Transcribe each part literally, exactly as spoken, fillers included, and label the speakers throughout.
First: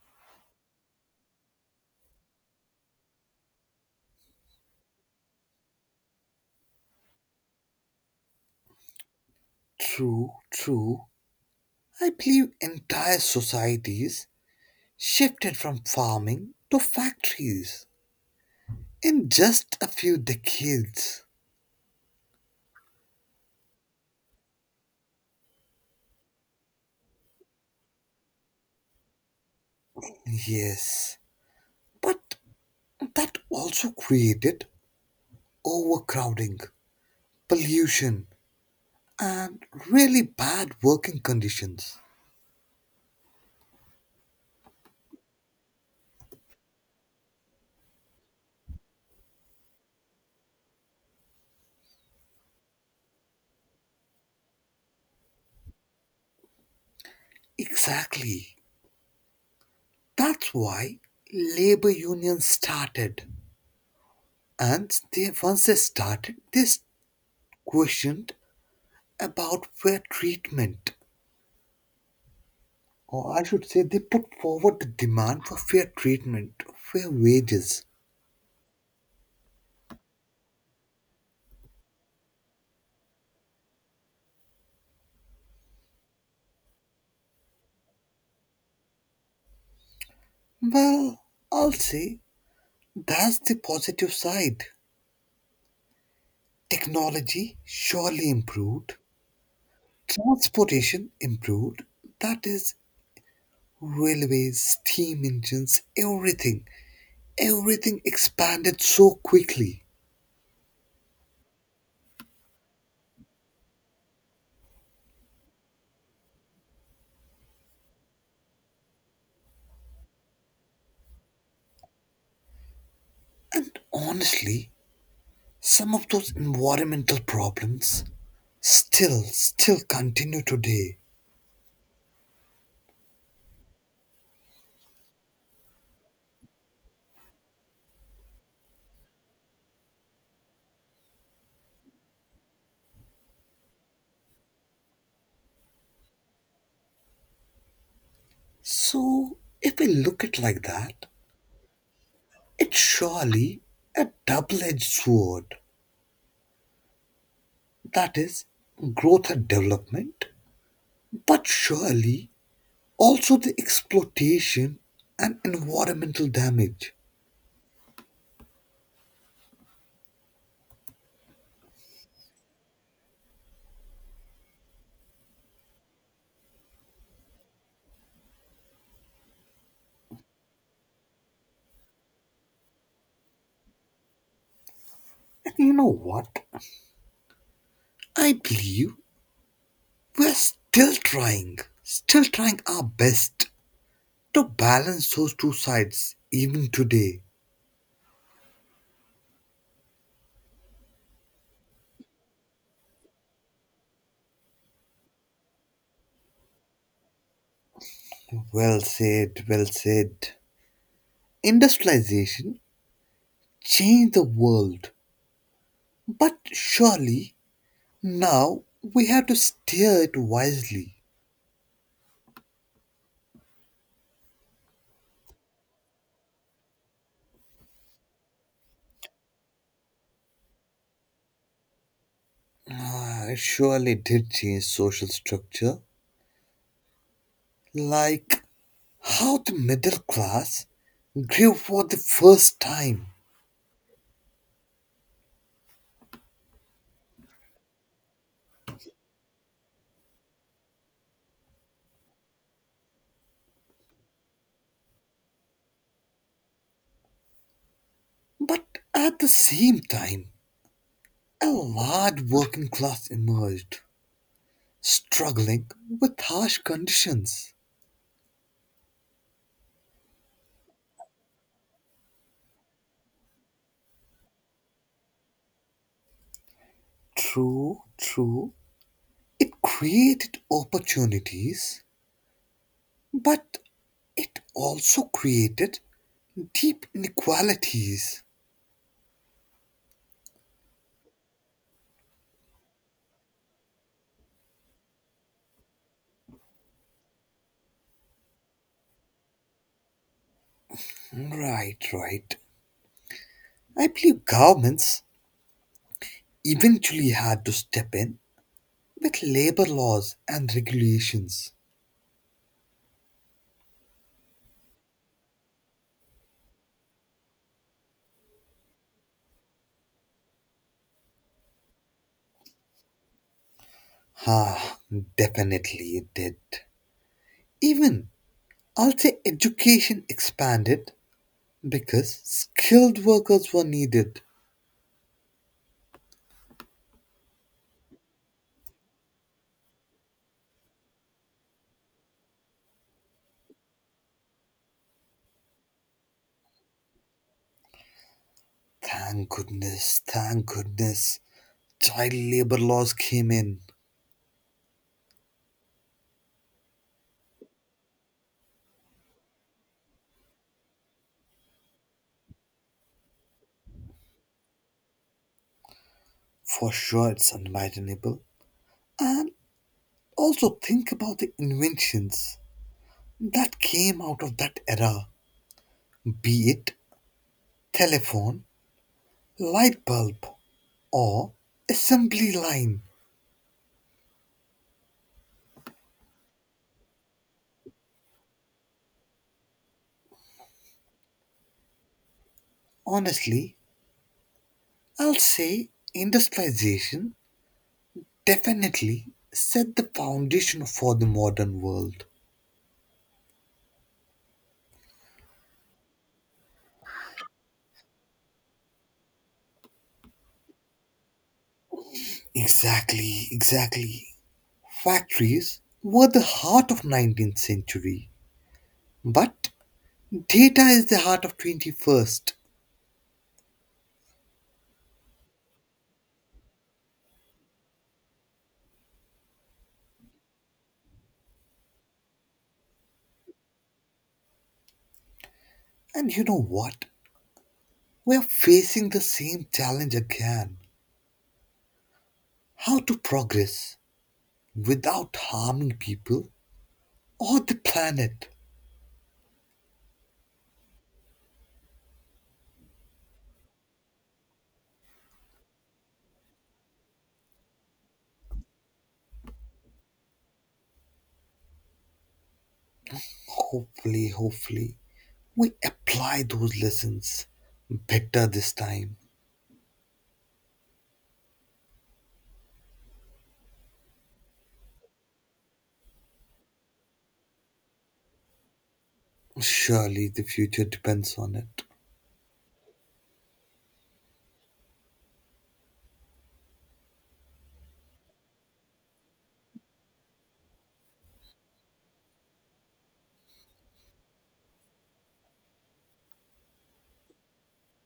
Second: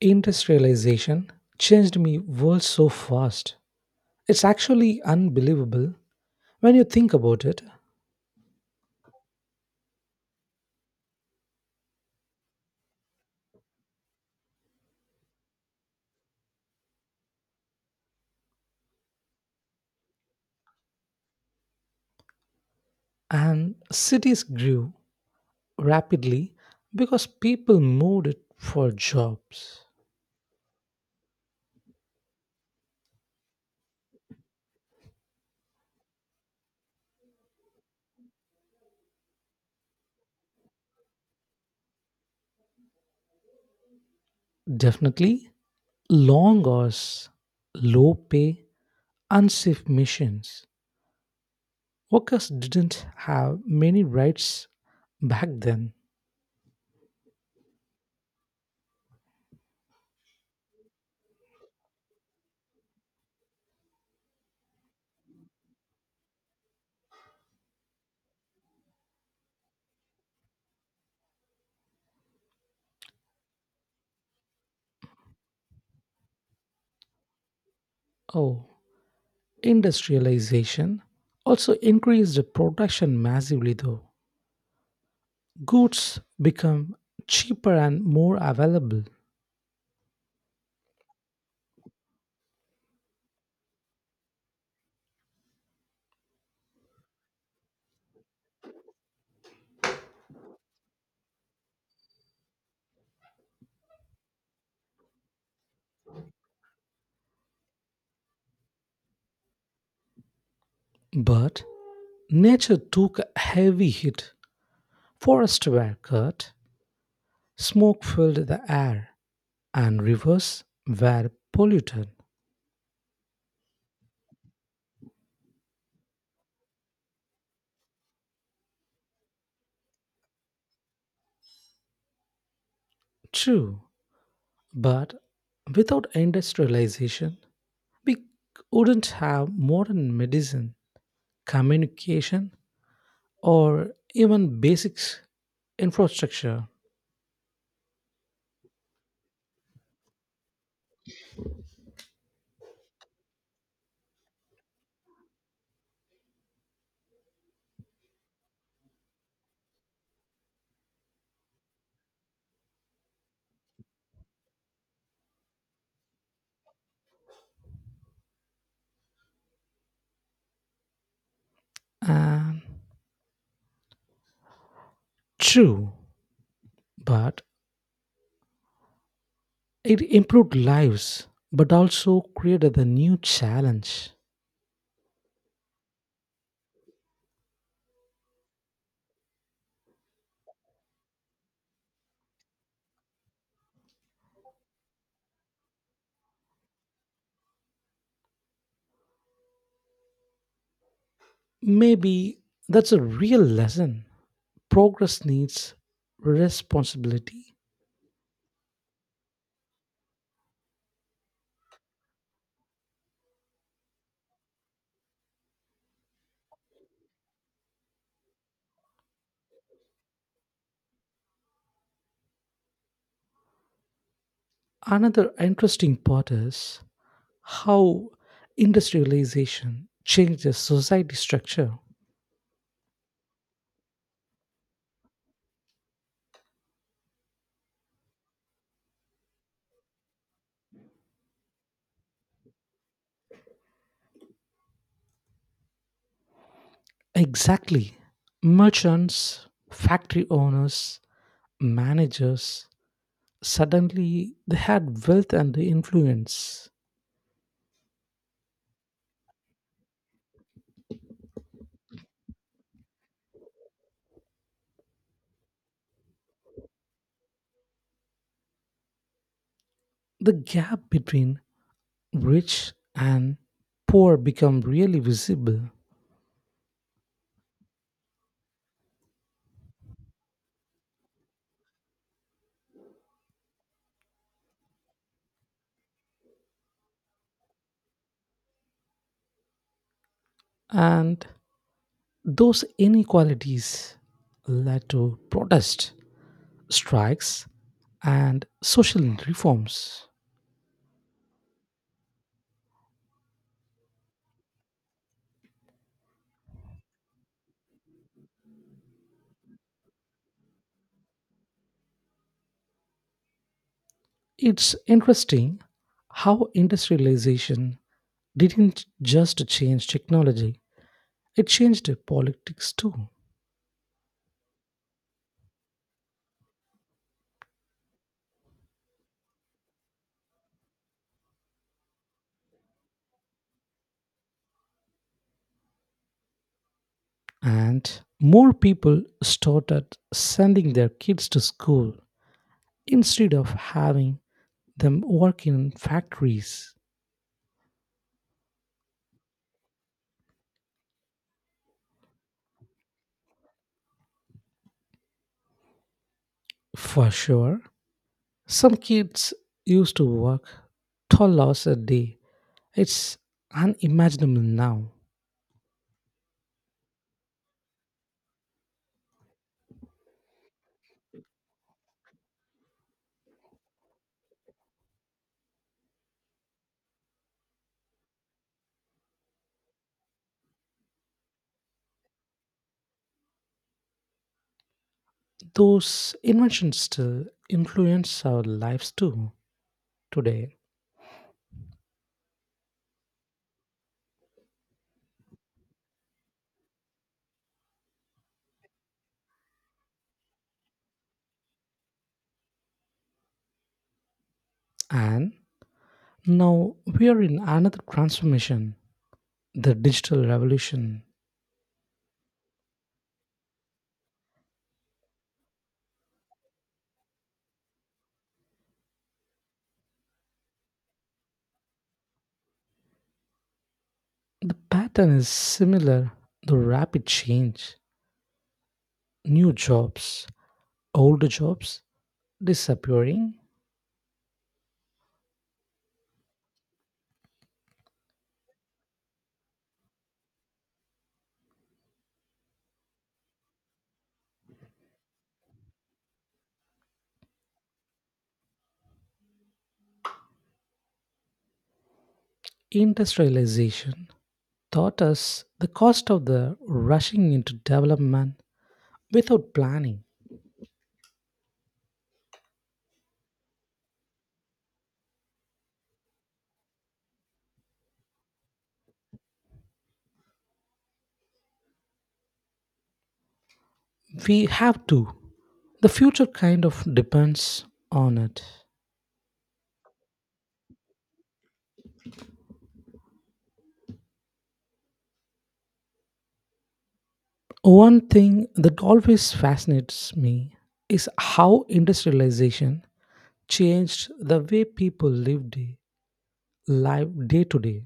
Speaker 1: Industrialization changed me world so fast. It's actually unbelievable when you think about it.
Speaker 2: True, true. I believe entire societies shifted from farming to factories in just a few decades.
Speaker 1: And cities grew rapidly because people moved for jobs.
Speaker 2: Yes, but that also created overcrowding, pollution, and really bad working conditions.
Speaker 1: Definitely long hours, low pay, unsafe missions. Workers didn't have many rights back then.
Speaker 2: Exactly. That's why labor unions started. And they, once they started, they questioned about fair treatment, or I should say, they put forward the demand for fair treatment, fair wages.
Speaker 1: Oh, industrialization also increased the production massively though. Goods become cheaper and more available,
Speaker 2: Well, I'll say that's the positive side. Technology surely improved, transportation improved, that is, railways, steam engines, everything. Everything expanded so quickly.
Speaker 1: but nature took a heavy hit. Forests were cut, smoke filled the air, and rivers were polluted.
Speaker 2: And honestly, some of those environmental problems still, still continue today.
Speaker 1: True, but without industrialization, we wouldn't have modern medicine, communication, or even basic infrastructure.
Speaker 2: So, if we look at like that, it's surely a double edged sword, that is, growth and development, but surely also the exploitation and environmental damage.
Speaker 1: And true, but it improved lives, but also created a new challenge.
Speaker 2: And you know what? I believe we're still trying, still trying our best to balance those two sides even today.
Speaker 1: Maybe that's a real lesson. Progress needs responsibility.
Speaker 2: Well said, well said. Industrialization changed the world, but surely now we have to steer it wisely.
Speaker 1: Another interesting part is how industrialization changes society structure.
Speaker 2: Ah, it surely did change social structure, like how the middle class grew for the first time.
Speaker 1: Exactly. Merchants, factory owners, managers, suddenly they had wealth and influence.
Speaker 2: But at the same time, a large working class emerged, struggling with harsh conditions.
Speaker 1: The gap between rich and poor become really visible,
Speaker 2: True, true. It created opportunities, but it also created deep inequalities.
Speaker 1: and those inequalities led to protest, strikes, and social reforms.
Speaker 2: Right, right. I believe governments eventually had to step in with labor laws and regulations.
Speaker 1: It's interesting how industrialization didn't just change technology, it changed politics too.
Speaker 2: Ah, definitely it did. Even, I'll say education expanded because skilled workers were needed.
Speaker 1: And more people started sending their kids to school instead of having them work in factories.
Speaker 2: Thank goodness, thank goodness. Child labor laws came in.
Speaker 1: For sure. Some kids used to work twelve hours a day. It's unimaginable now.
Speaker 2: For sure, it's unimaginable. And also think about the inventions that came out of that era, be it telephone, light bulb, or assembly line.
Speaker 1: Those inventions still influence our lives too today.
Speaker 2: Honestly, I'll say industrialization definitely set the foundation for the modern world.
Speaker 1: And now we are in another transformation, the digital revolution.
Speaker 2: Exactly, exactly. Factories were the heart of nineteenth century, but data is the heart of twenty-first.
Speaker 1: The pattern is similar, the rapid change, new jobs, older jobs disappearing,
Speaker 2: And you know what? We are facing the same challenge again. How to progress without harming people or the planet.
Speaker 1: industrialization taught us the cost of the rushing into development without planning.
Speaker 2: Hopefully, hopefully, we apply those lessons better this time.
Speaker 1: We have to. The future kind of depends on it.
Speaker 2: Surely the future depends on it.
Speaker 1: One thing that always fascinates me is how industrialization changed the way people lived day- life day to day.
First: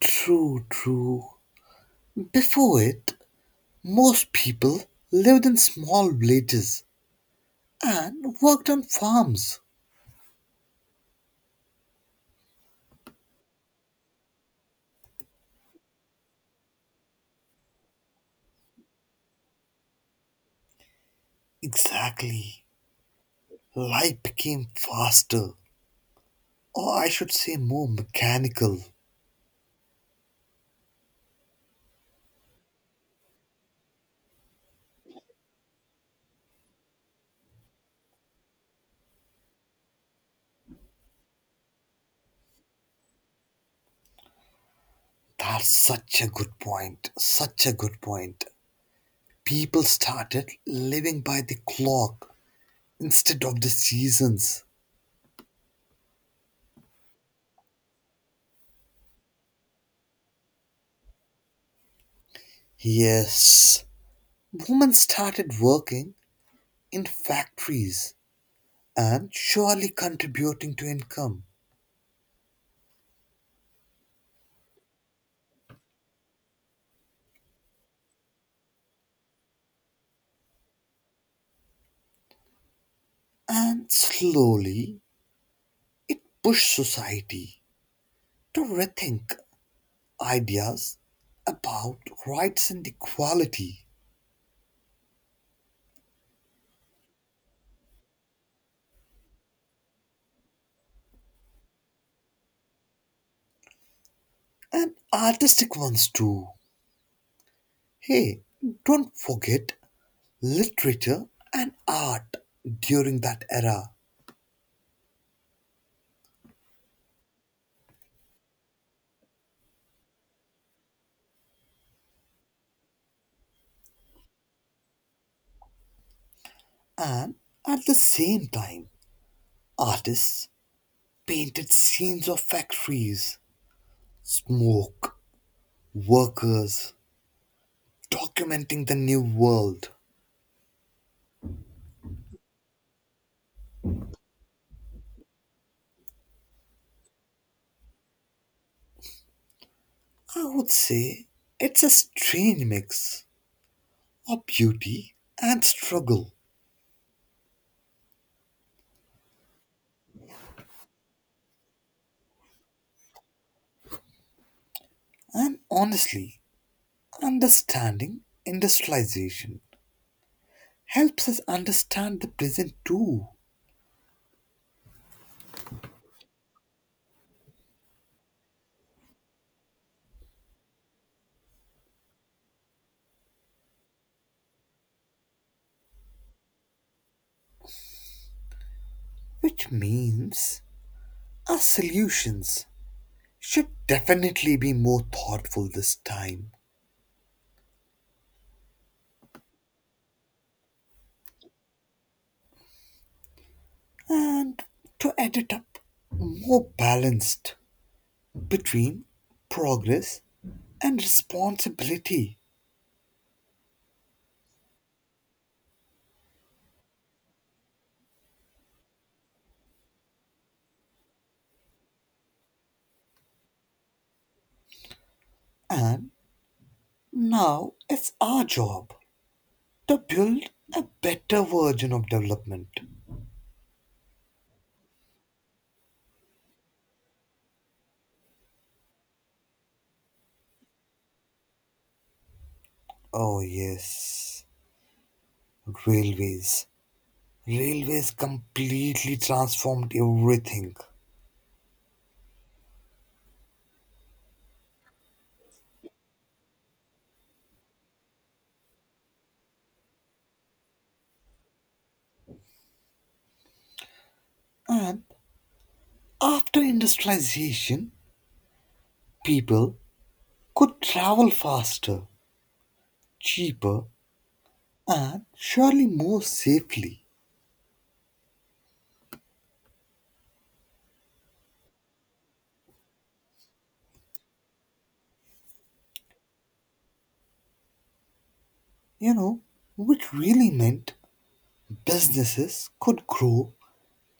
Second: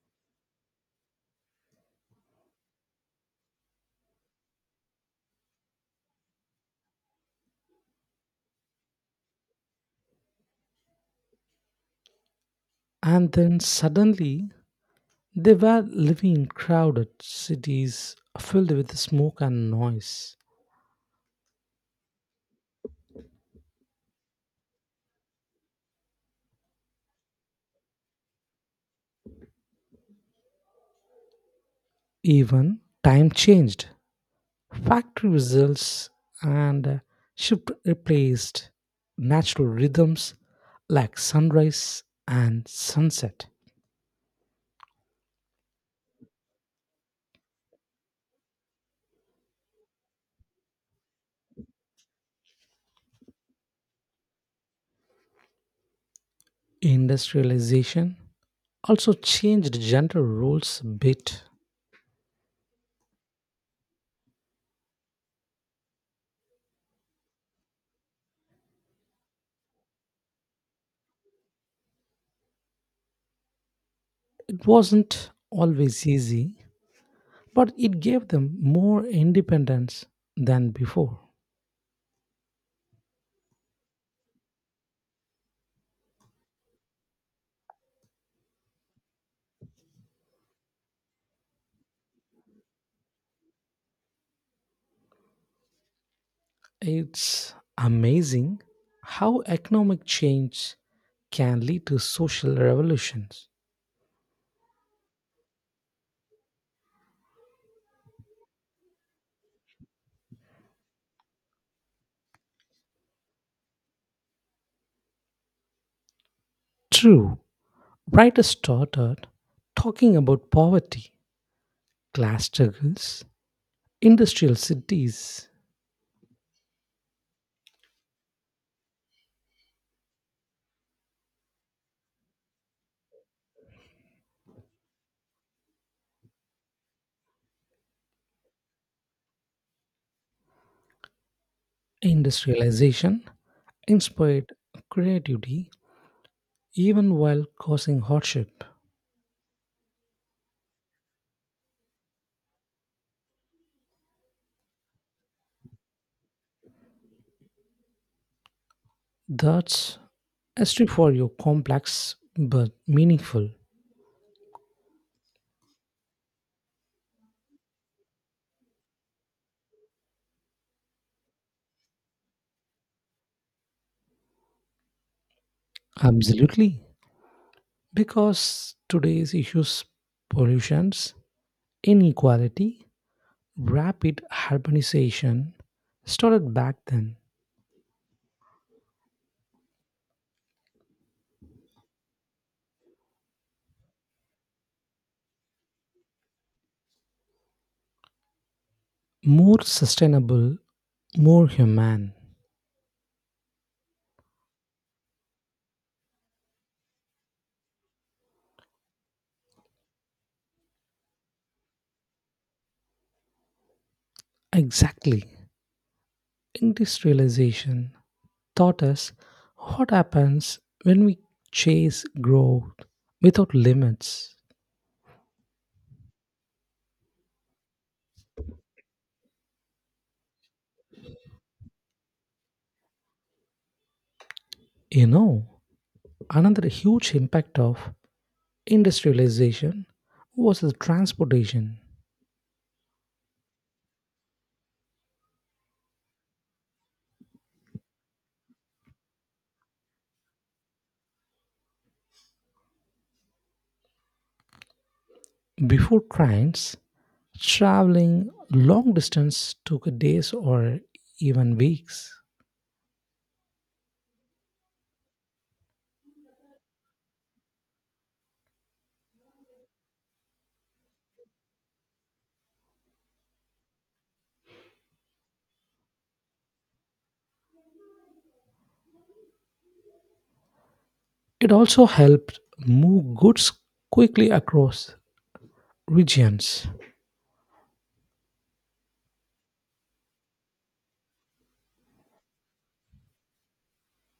Speaker 2: True, true. Before it, most people lived in small villages and worked on farms.
Speaker 1: And then suddenly they were living in crowded cities filled with smoke and noise.
Speaker 2: Exactly. Life became faster, or I should say more mechanical.
Speaker 1: Even time changed. Factory results and uh, shift replaced natural rhythms like sunrise and sunset.
Speaker 2: That's such a good point. Such a good point. People started living by the clock instead of the seasons.
Speaker 1: Industrialization also changed gender roles a bit.
Speaker 2: Yes, women started working in factories and surely contributing to income.
Speaker 1: It wasn't always easy, but it gave them more independence than before.
Speaker 2: And slowly it pushed society to rethink ideas about rights and equality,
Speaker 1: It's amazing how economic change can lead to social revolutions.
Speaker 2: and artistic ones too. Hey, don't forget literature and art during that era.
Speaker 1: True, writers started talking about poverty, class struggles, industrial cities,
Speaker 2: And at the same time, artists painted scenes of factories, smoke, workers, documenting the new world.
Speaker 1: industrialization inspired creativity, even while causing hardship.
Speaker 2: I would say it's a strange mix of beauty and struggle.
Speaker 1: That's history for you, complex but meaningful.
Speaker 2: And honestly, understanding industrialization helps us understand the present too,
Speaker 1: Absolutely. Because today's issues, pollutions, inequality, rapid urbanization started back then.
Speaker 2: which means our solutions should definitely be more thoughtful this time,
Speaker 1: More sustainable, more human.
Speaker 2: and to add it up, more balanced between progress and responsibility.
Speaker 1: Exactly. Industrialization taught us what happens when we chase growth without limits.
Speaker 2: And now it's our job to build a better version of development.
Speaker 1: You know, another huge impact of industrialization was the transportation.
Speaker 2: Oh, yes. Railways. Railways completely transformed everything.
Speaker 1: Before trains, traveling long distance took days or even weeks.
Speaker 2: And after industrialization, people could travel faster, cheaper, and surely more safely.
Speaker 1: It also helped move goods quickly across regions.
Speaker 2: You know, which really meant businesses could grow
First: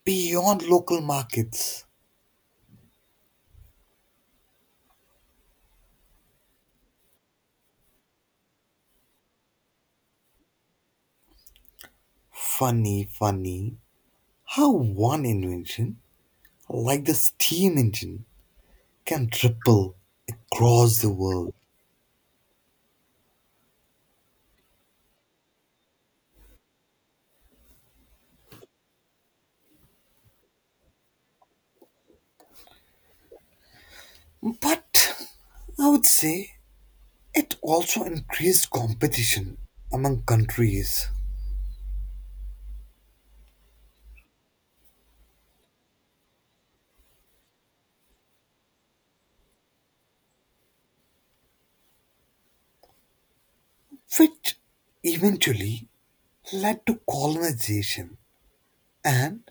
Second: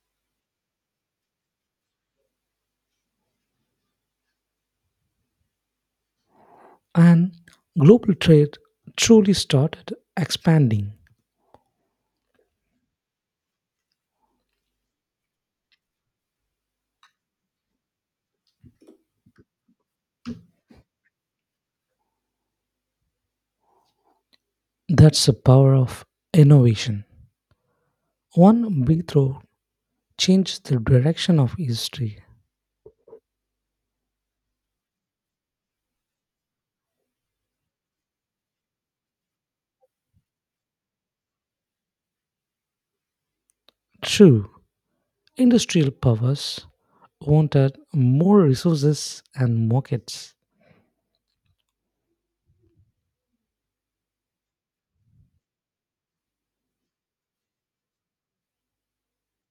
Speaker 2: beyond local markets.
Speaker 1: And global trade truly started expanding.
Speaker 2: Funny, funny how one invention, like the steam engine, can ripple across the world.
Speaker 1: That's the power of innovation. One breakthrough changed the direction of history.
Speaker 2: But I would say it also increased competition among countries,
Speaker 1: True, industrial powers wanted more resources and markets.
Speaker 2: which eventually led to colonization and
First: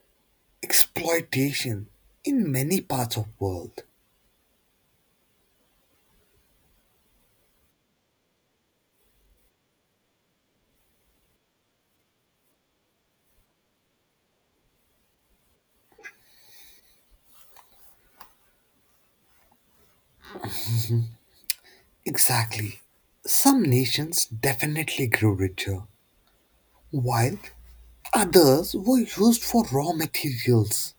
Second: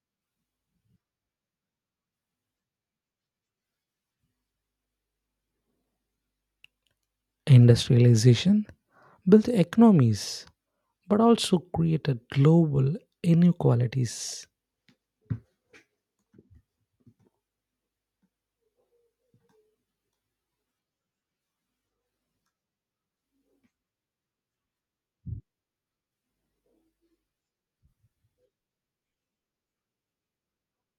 Speaker 2: exploitation in many parts of the world.
Speaker 1: Industrialization built economies but also created global inequalities.
Speaker 2: Exactly. Some nations definitely grew richer while others were used for raw materials.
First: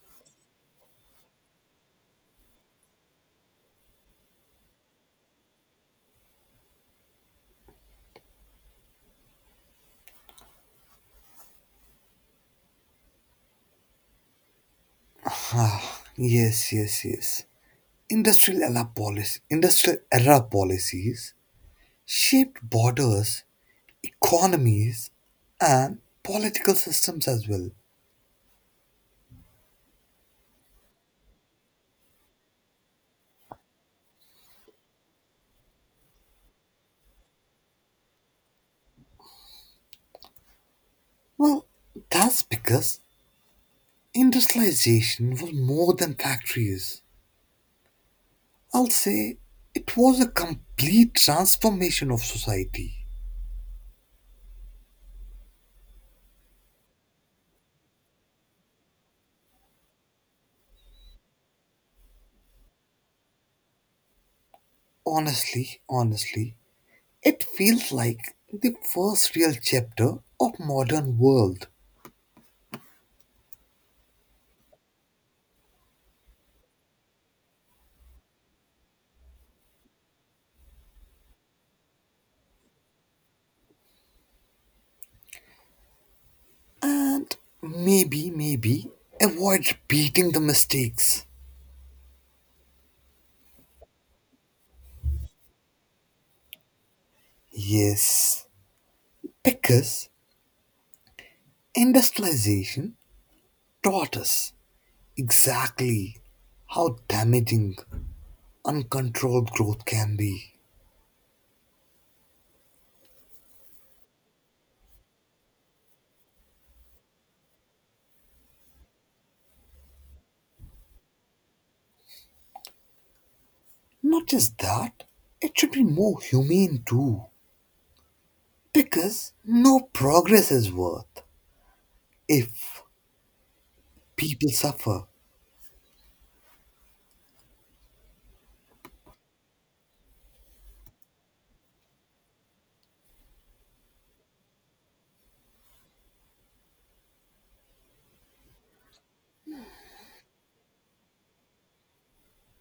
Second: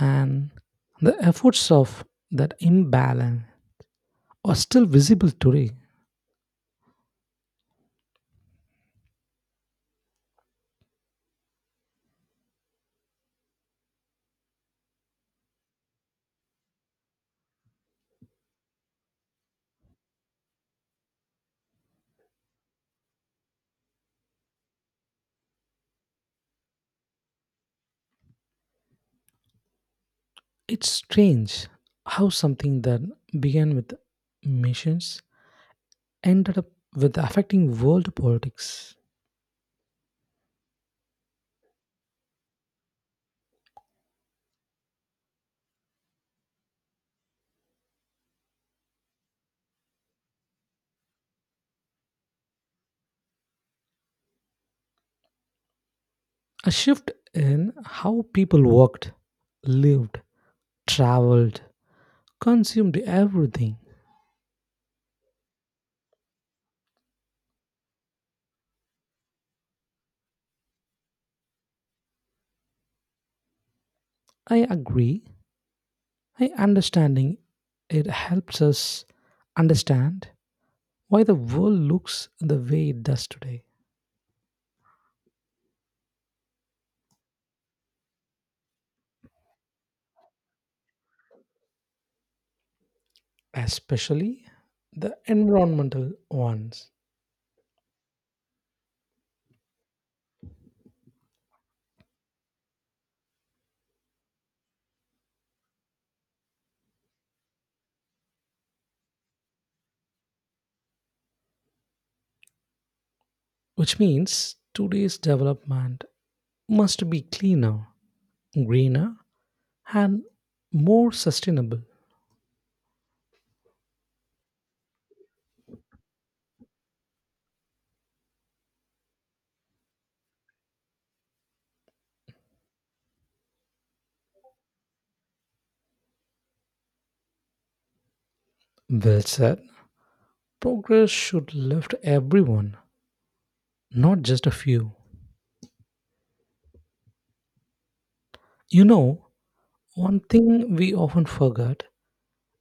Speaker 1: And the efforts of that imbalance are still visible today.
Speaker 2: Ah, yes, yes, yes. Industrial era policy, industrial era policies shaped borders, economies, and political systems as well.
Speaker 1: It's strange how something that began with missions ended up with affecting world politics.
Speaker 2: Well, that's because industrialization was more than factories. I'll say it was a complete transformation of society.
Speaker 1: A shift in how people worked, lived, traveled, consumed everything.
Speaker 2: Honestly, honestly, it feels like the first real chapter of modern world.
Speaker 1: I agree. I understanding it helps us understand why the world looks the way it does today,
Speaker 2: And maybe, maybe avoid repeating the mistakes.
Speaker 1: especially the environmental ones,
Speaker 2: Yes, because industrialization taught us exactly how damaging uncontrolled growth can be.
Speaker 1: which means today's development must be cleaner, greener, and more sustainable.
Speaker 2: Not just that, it should be more humane too. Because no progress is worth if people suffer.
Speaker 1: Well said. Progress should lift everyone, not just a few. You know, one thing we often forget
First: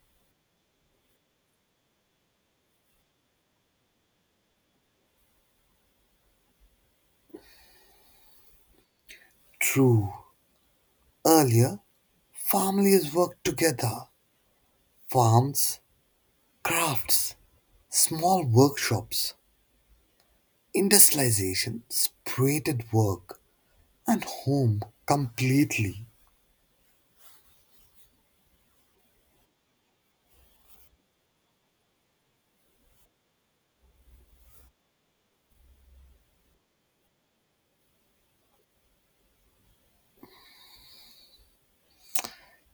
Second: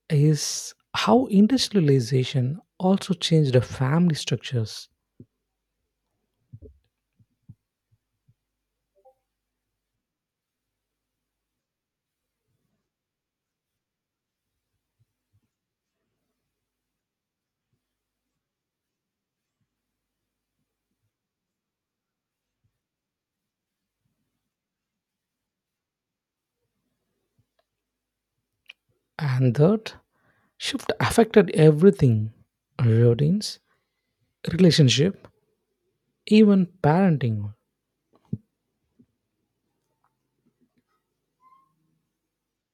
Speaker 1: is how industrialization also changed the family structures,
Speaker 2: True. Earlier, families work together. Farms, crafts, small workshops, industrialization separated work and home completely.
Speaker 1: and that shift affected everything, routines, relationship, even parenting.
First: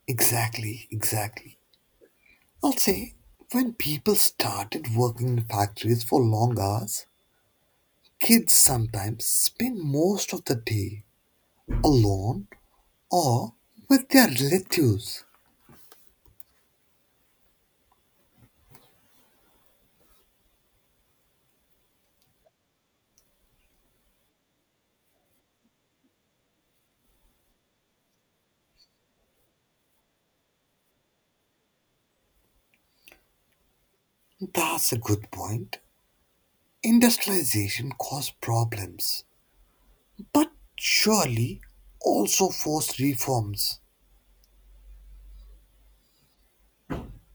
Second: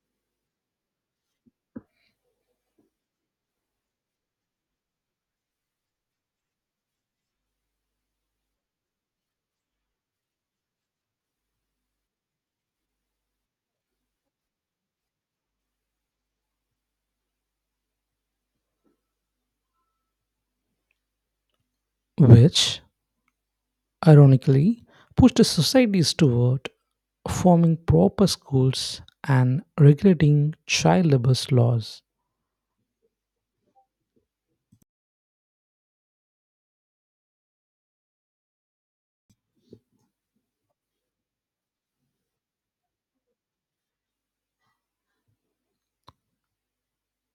Speaker 2: Exactly, exactly. I'll say when people started working in factories for long hours, kids sometimes spend most of the day alone or with their relatives.
Speaker 1: Which, ironically, pushed societies toward forming proper schools and regulating child labor laws.
Speaker 2: That's a good point. Industrialization caused problems but surely also forced reforms.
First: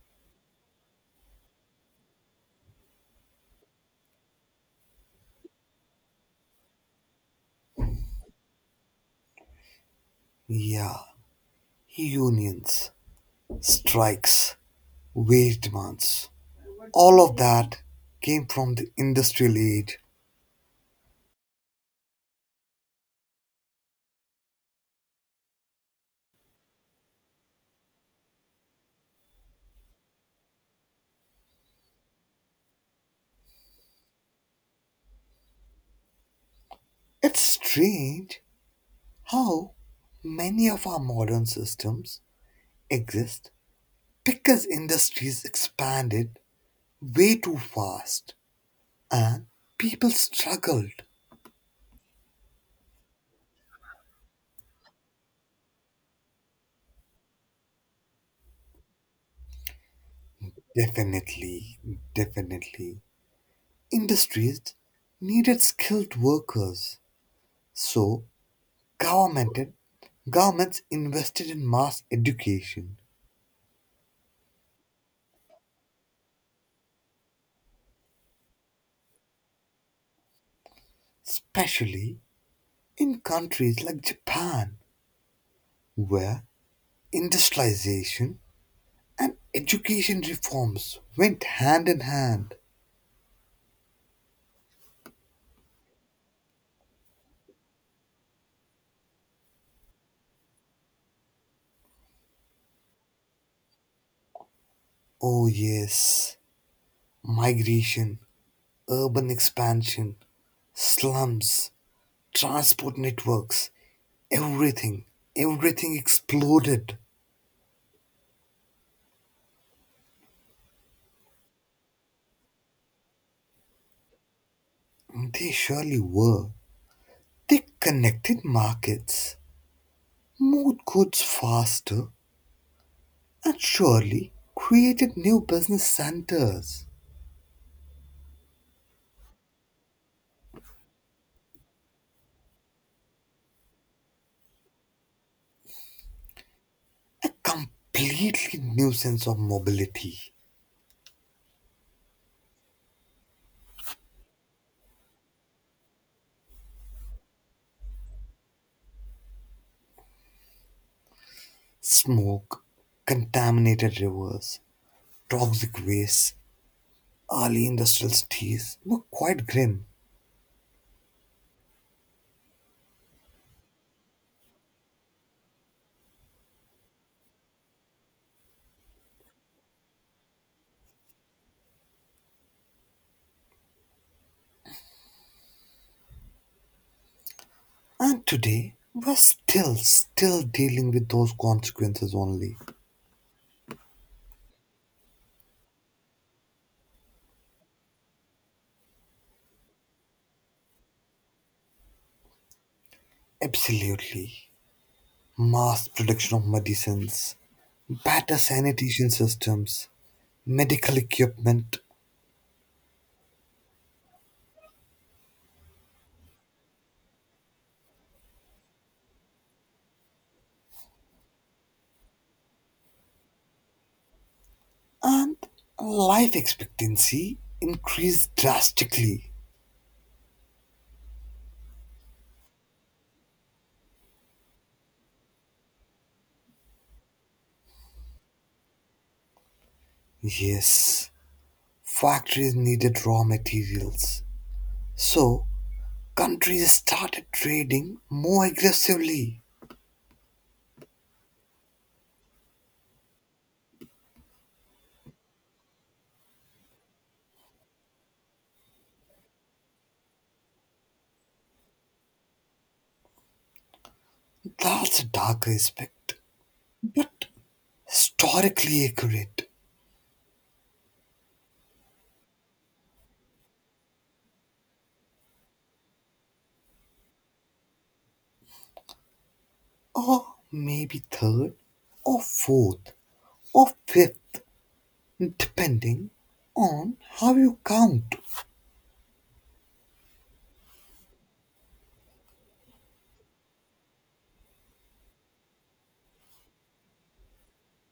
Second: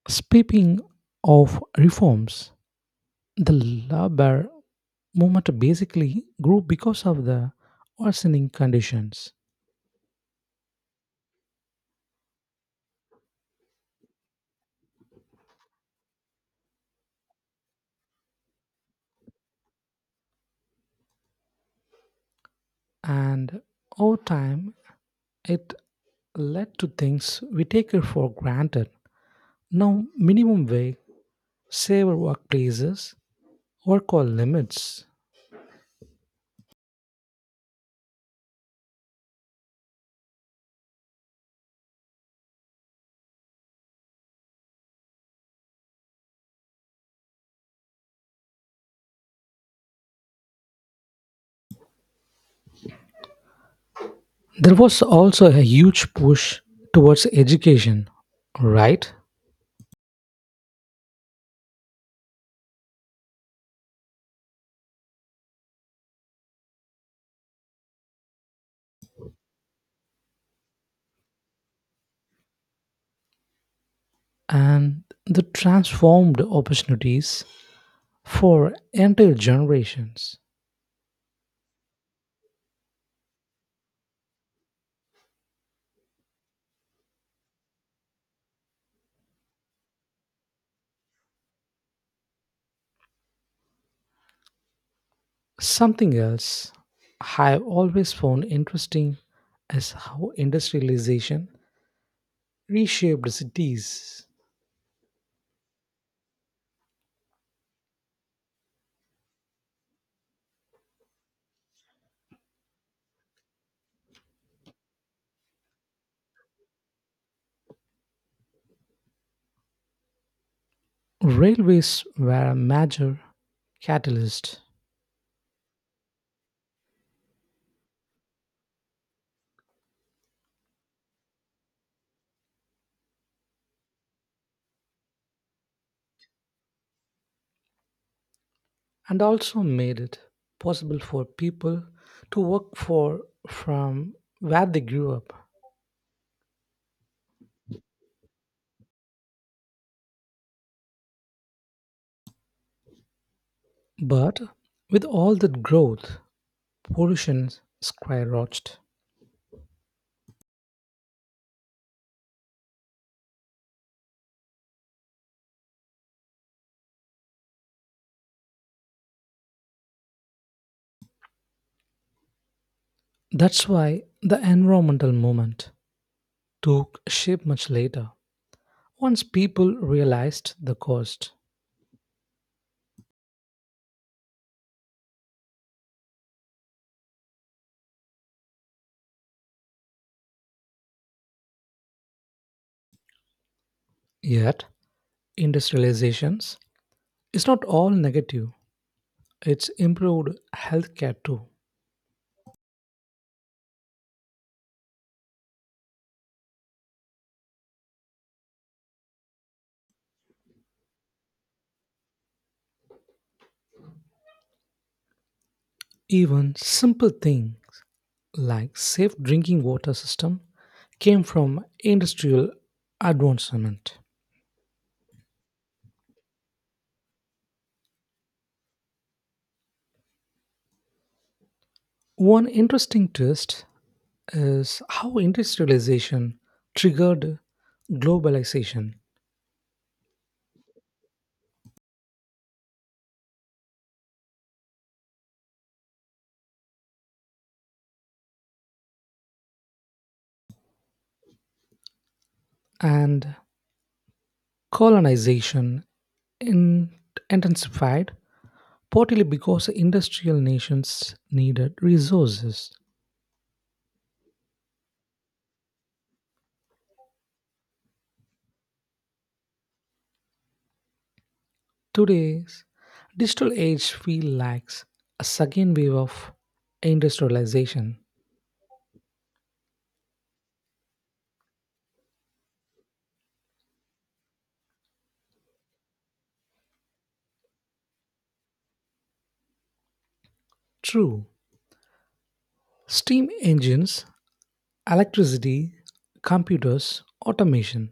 Speaker 1: Speaking of reforms, the labor movement basically grew because of the worsening conditions,
Speaker 2: Yeah, unions, strikes, wage demands. All of that came from the industrial age.
Speaker 1: and over time, it led to things we take it for granted. Now, minimum wage, safer workplaces, work hour limits.
Speaker 2: It's strange how many of our modern systems exist because industries expanded way too fast and people struggled.
Speaker 1: There was also a huge push towards education, right?
Speaker 2: Definitely, definitely. Industries needed skilled workers, so government governments invested in mass education,
Speaker 1: And the transformed opportunities for entire generations.
Speaker 2: especially in countries like Japan, where industrialization and education reforms went hand in hand.
Speaker 1: Something else I've always found interesting is how industrialization reshaped cities.
Speaker 2: Oh yes, migration, urban expansion, slums, transport networks, everything, everything exploded.
Speaker 1: Railways were a major catalyst
Speaker 2: They surely were. They connected markets, moved goods faster, and surely created new business centers.
Speaker 1: and also made it possible for people to work for from where they grew up.
Speaker 2: A completely new sense of mobility.
Speaker 1: But with all that growth, pollution skyrocketed.
Speaker 2: Smoke, contaminated rivers, toxic waste, early industrial cities look quite grim.
Speaker 1: That's why the environmental movement took shape much later, once people realized the cost.
Speaker 2: And today, we're still, still dealing with those consequences only.
Speaker 1: Yet, industrializations is not all negative. It's improved healthcare too.
Speaker 2: Absolutely. Mass production of medicines, better sanitation systems, medical equipment,
Speaker 1: Even simple thing like safe drinking water system came from industrial advancement.
Speaker 2: and life expectancy increased drastically.
Speaker 1: One interesting twist is how industrialization triggered globalization
Speaker 2: Yes, factories needed raw materials, so countries started trading more aggressively.
Speaker 1: and colonization in- intensified partly because industrial nations needed resources.
Speaker 2: That's a dark aspect, but historically accurate.
Speaker 1: Today's digital age feels like a second wave of industrialization.
Speaker 2: Or maybe third, or fourth, or fifth, depending on how you count.
Speaker 1: True, steam engines, electricity, computers, automation.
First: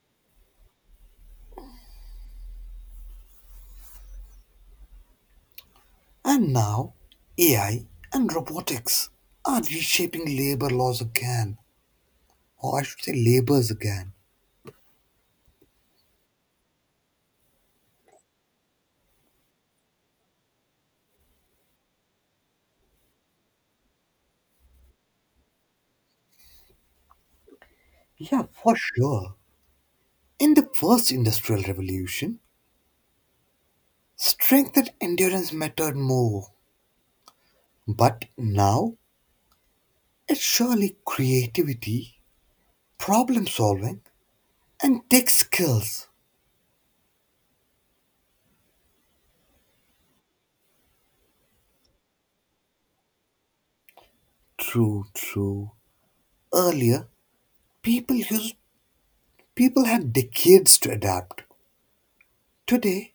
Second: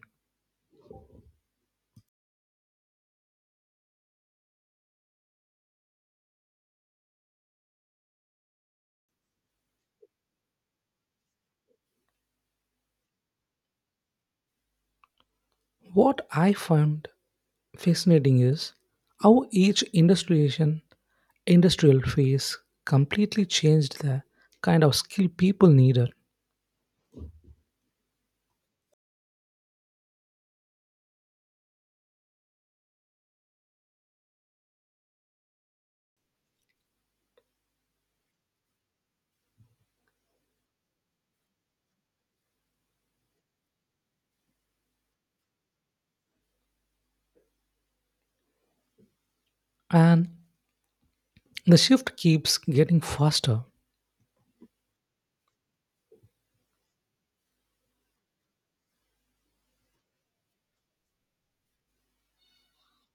Speaker 2: And now, A I and robotics are reshaping labor laws again, or I should say, labors again.
Speaker 1: What I found fascinating is how each industrialization, industrial phase completely changed the kind of skill people needed,
Speaker 2: Yeah, for sure. In the first industrial revolution, strength and endurance mattered more. But now, it's surely creativity, problem solving, and tech skills.
Speaker 1: and the shift keeps getting faster.
Speaker 2: True, true. Earlier, people used people had decades to adapt. Today,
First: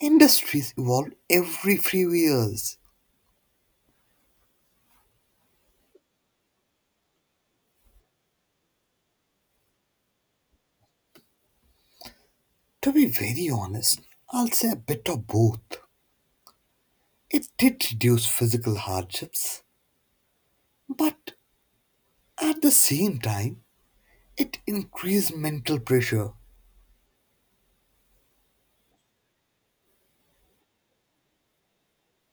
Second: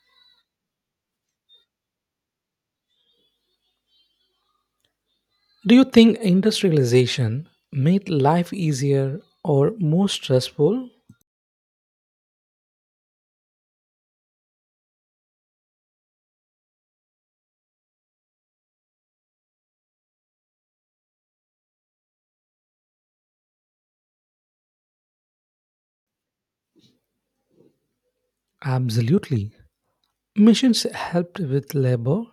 Speaker 2: industries evolve every few years.
Speaker 1: Do you think industrialization made life easier or more stressful?
Speaker 2: To be very honest, I'll say a bit of both. It did reduce physical hardships, but at the same time, it increased mental pressure.
Speaker 1: Absolutely. Machines helped with labor,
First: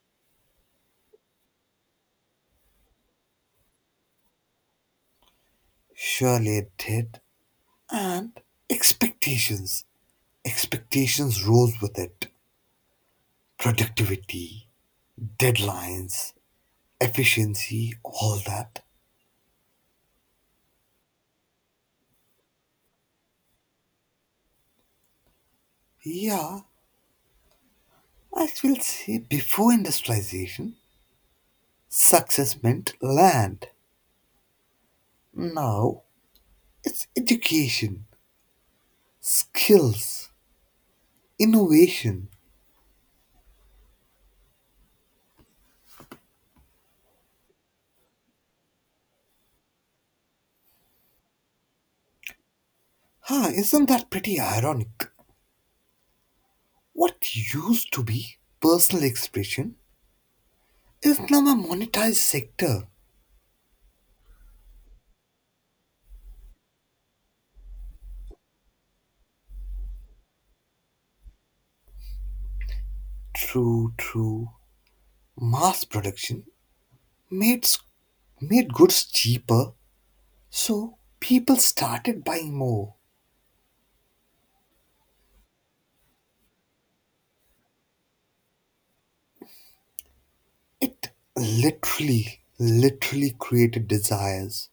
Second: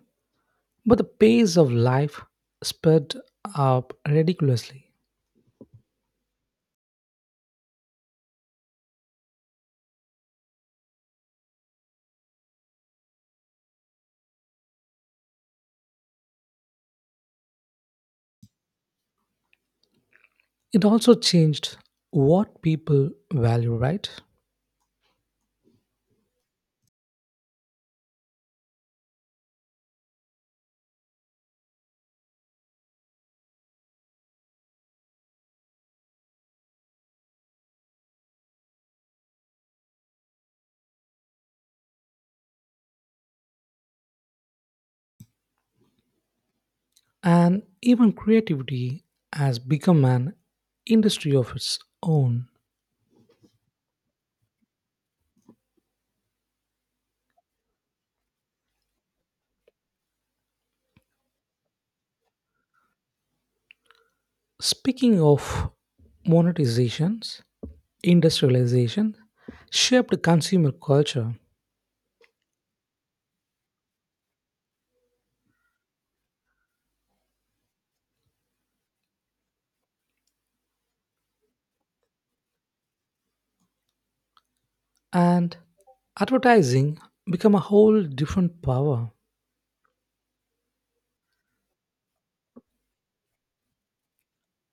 Speaker 1: but the pace of life sped up ridiculously.
Speaker 2: Surely it did. And expectations. Expectations rose with it. Productivity, deadlines, efficiency, all that.
Speaker 1: It also changed what people value, right?
Speaker 2: Yeah, I will say before industrialization, success meant land. Now it's education, skills, innovation.
Speaker 1: And even creativity has become an industry of its own.
Speaker 2: Huh, isn't that pretty ironic? What used to be personal expression is now a monetized sector.
Speaker 1: Speaking of monetizations, industrialization shaped consumer culture
Speaker 2: True, true. Mass production made, s- made goods cheaper, so people started buying more.
Speaker 1: and advertising become a whole different power.
Speaker 2: It literally, literally created desires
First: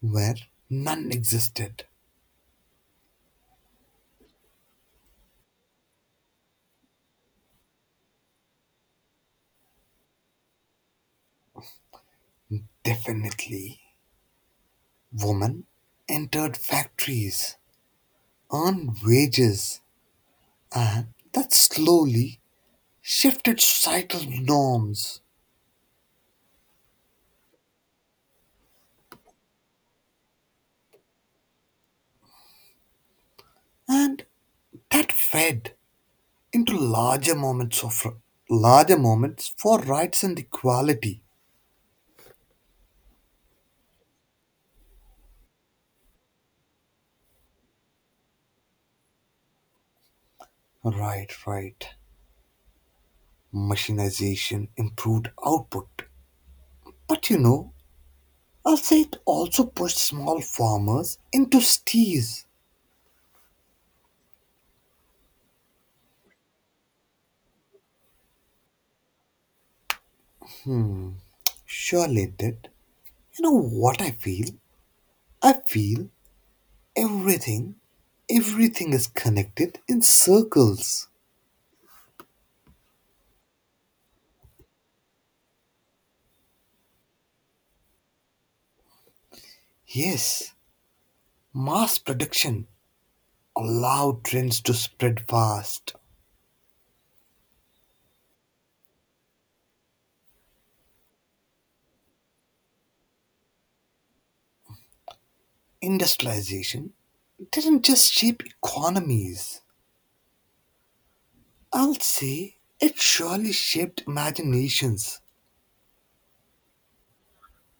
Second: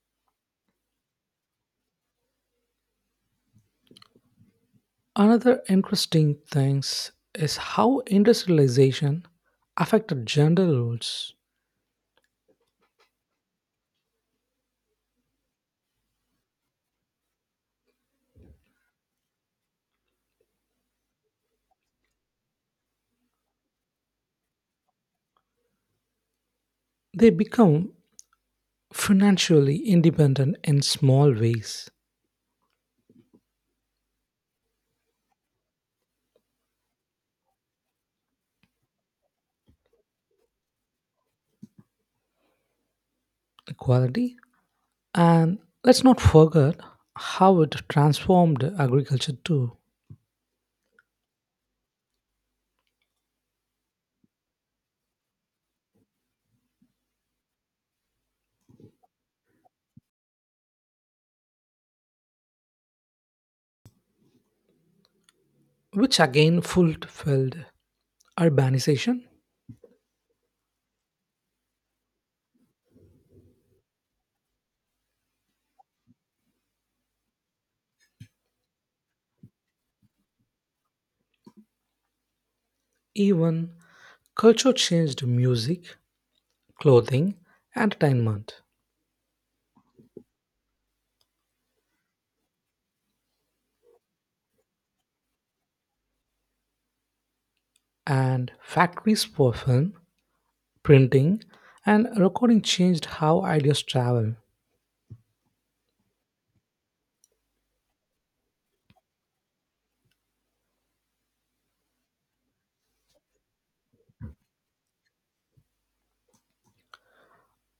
Speaker 2: where none existed.
Speaker 1: Another interesting thing is how industrialization affected gender roles.
Speaker 2: Definitely. Women entered factories, earned wages, and that slowly shifted societal norms,
Speaker 1: They become financially independent in small ways,
Speaker 2: and that fed into larger moments of larger moments for rights and equality.
Speaker 1: equality, and let's not forget how it transformed agriculture too,
Speaker 2: Right, right, machinization improved output, but you know, I'll say it also pushed small farmers into steers.
Speaker 1: which again fulfilled urbanization.
Speaker 2: Surely it did. You know what I feel, i feel everything everything is connected in circles.
Speaker 1: Even culture changed, music, clothing, entertainment,
Speaker 2: Yes, mass production allowed trends to spread fast.
Speaker 1: and factories for film, printing, and recording changed how ideas travel.
Speaker 2: Industrialization didn't just shape economies, I'll say it surely shaped imaginations.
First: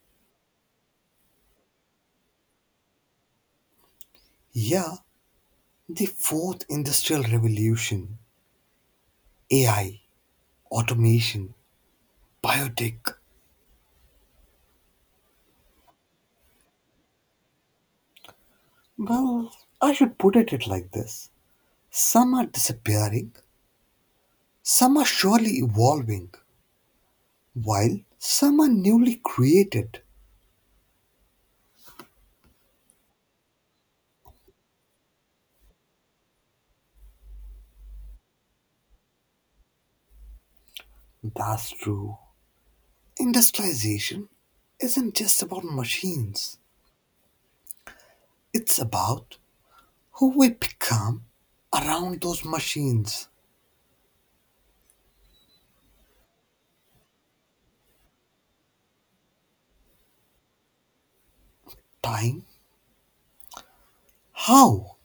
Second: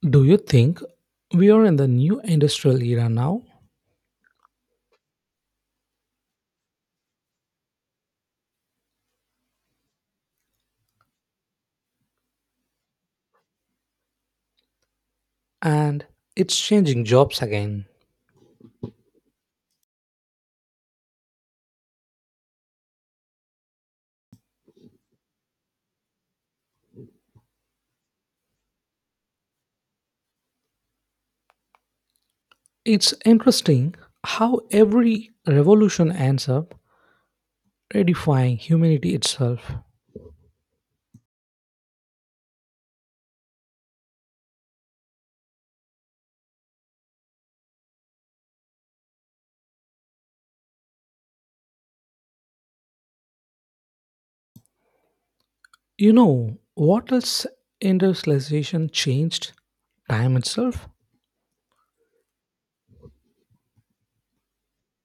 Speaker 1: Do you think we are in the new industrial era now?
Speaker 2: Yeah, the fourth industrial revolution, A I, automation, biotech.
Speaker 1: And it's changing jobs again.
Speaker 2: Well, I should put it it like this, some are disappearing, some are surely evolving, while some are newly created.
Speaker 1: It's interesting how every revolution ends up redefying humanity itself.
Speaker 2: That's true. Industrialization isn't just about machines, it's about who we become around those machines.
Speaker 1: You know what else industrialization changed? Time itself.
Speaker 2: Time, how,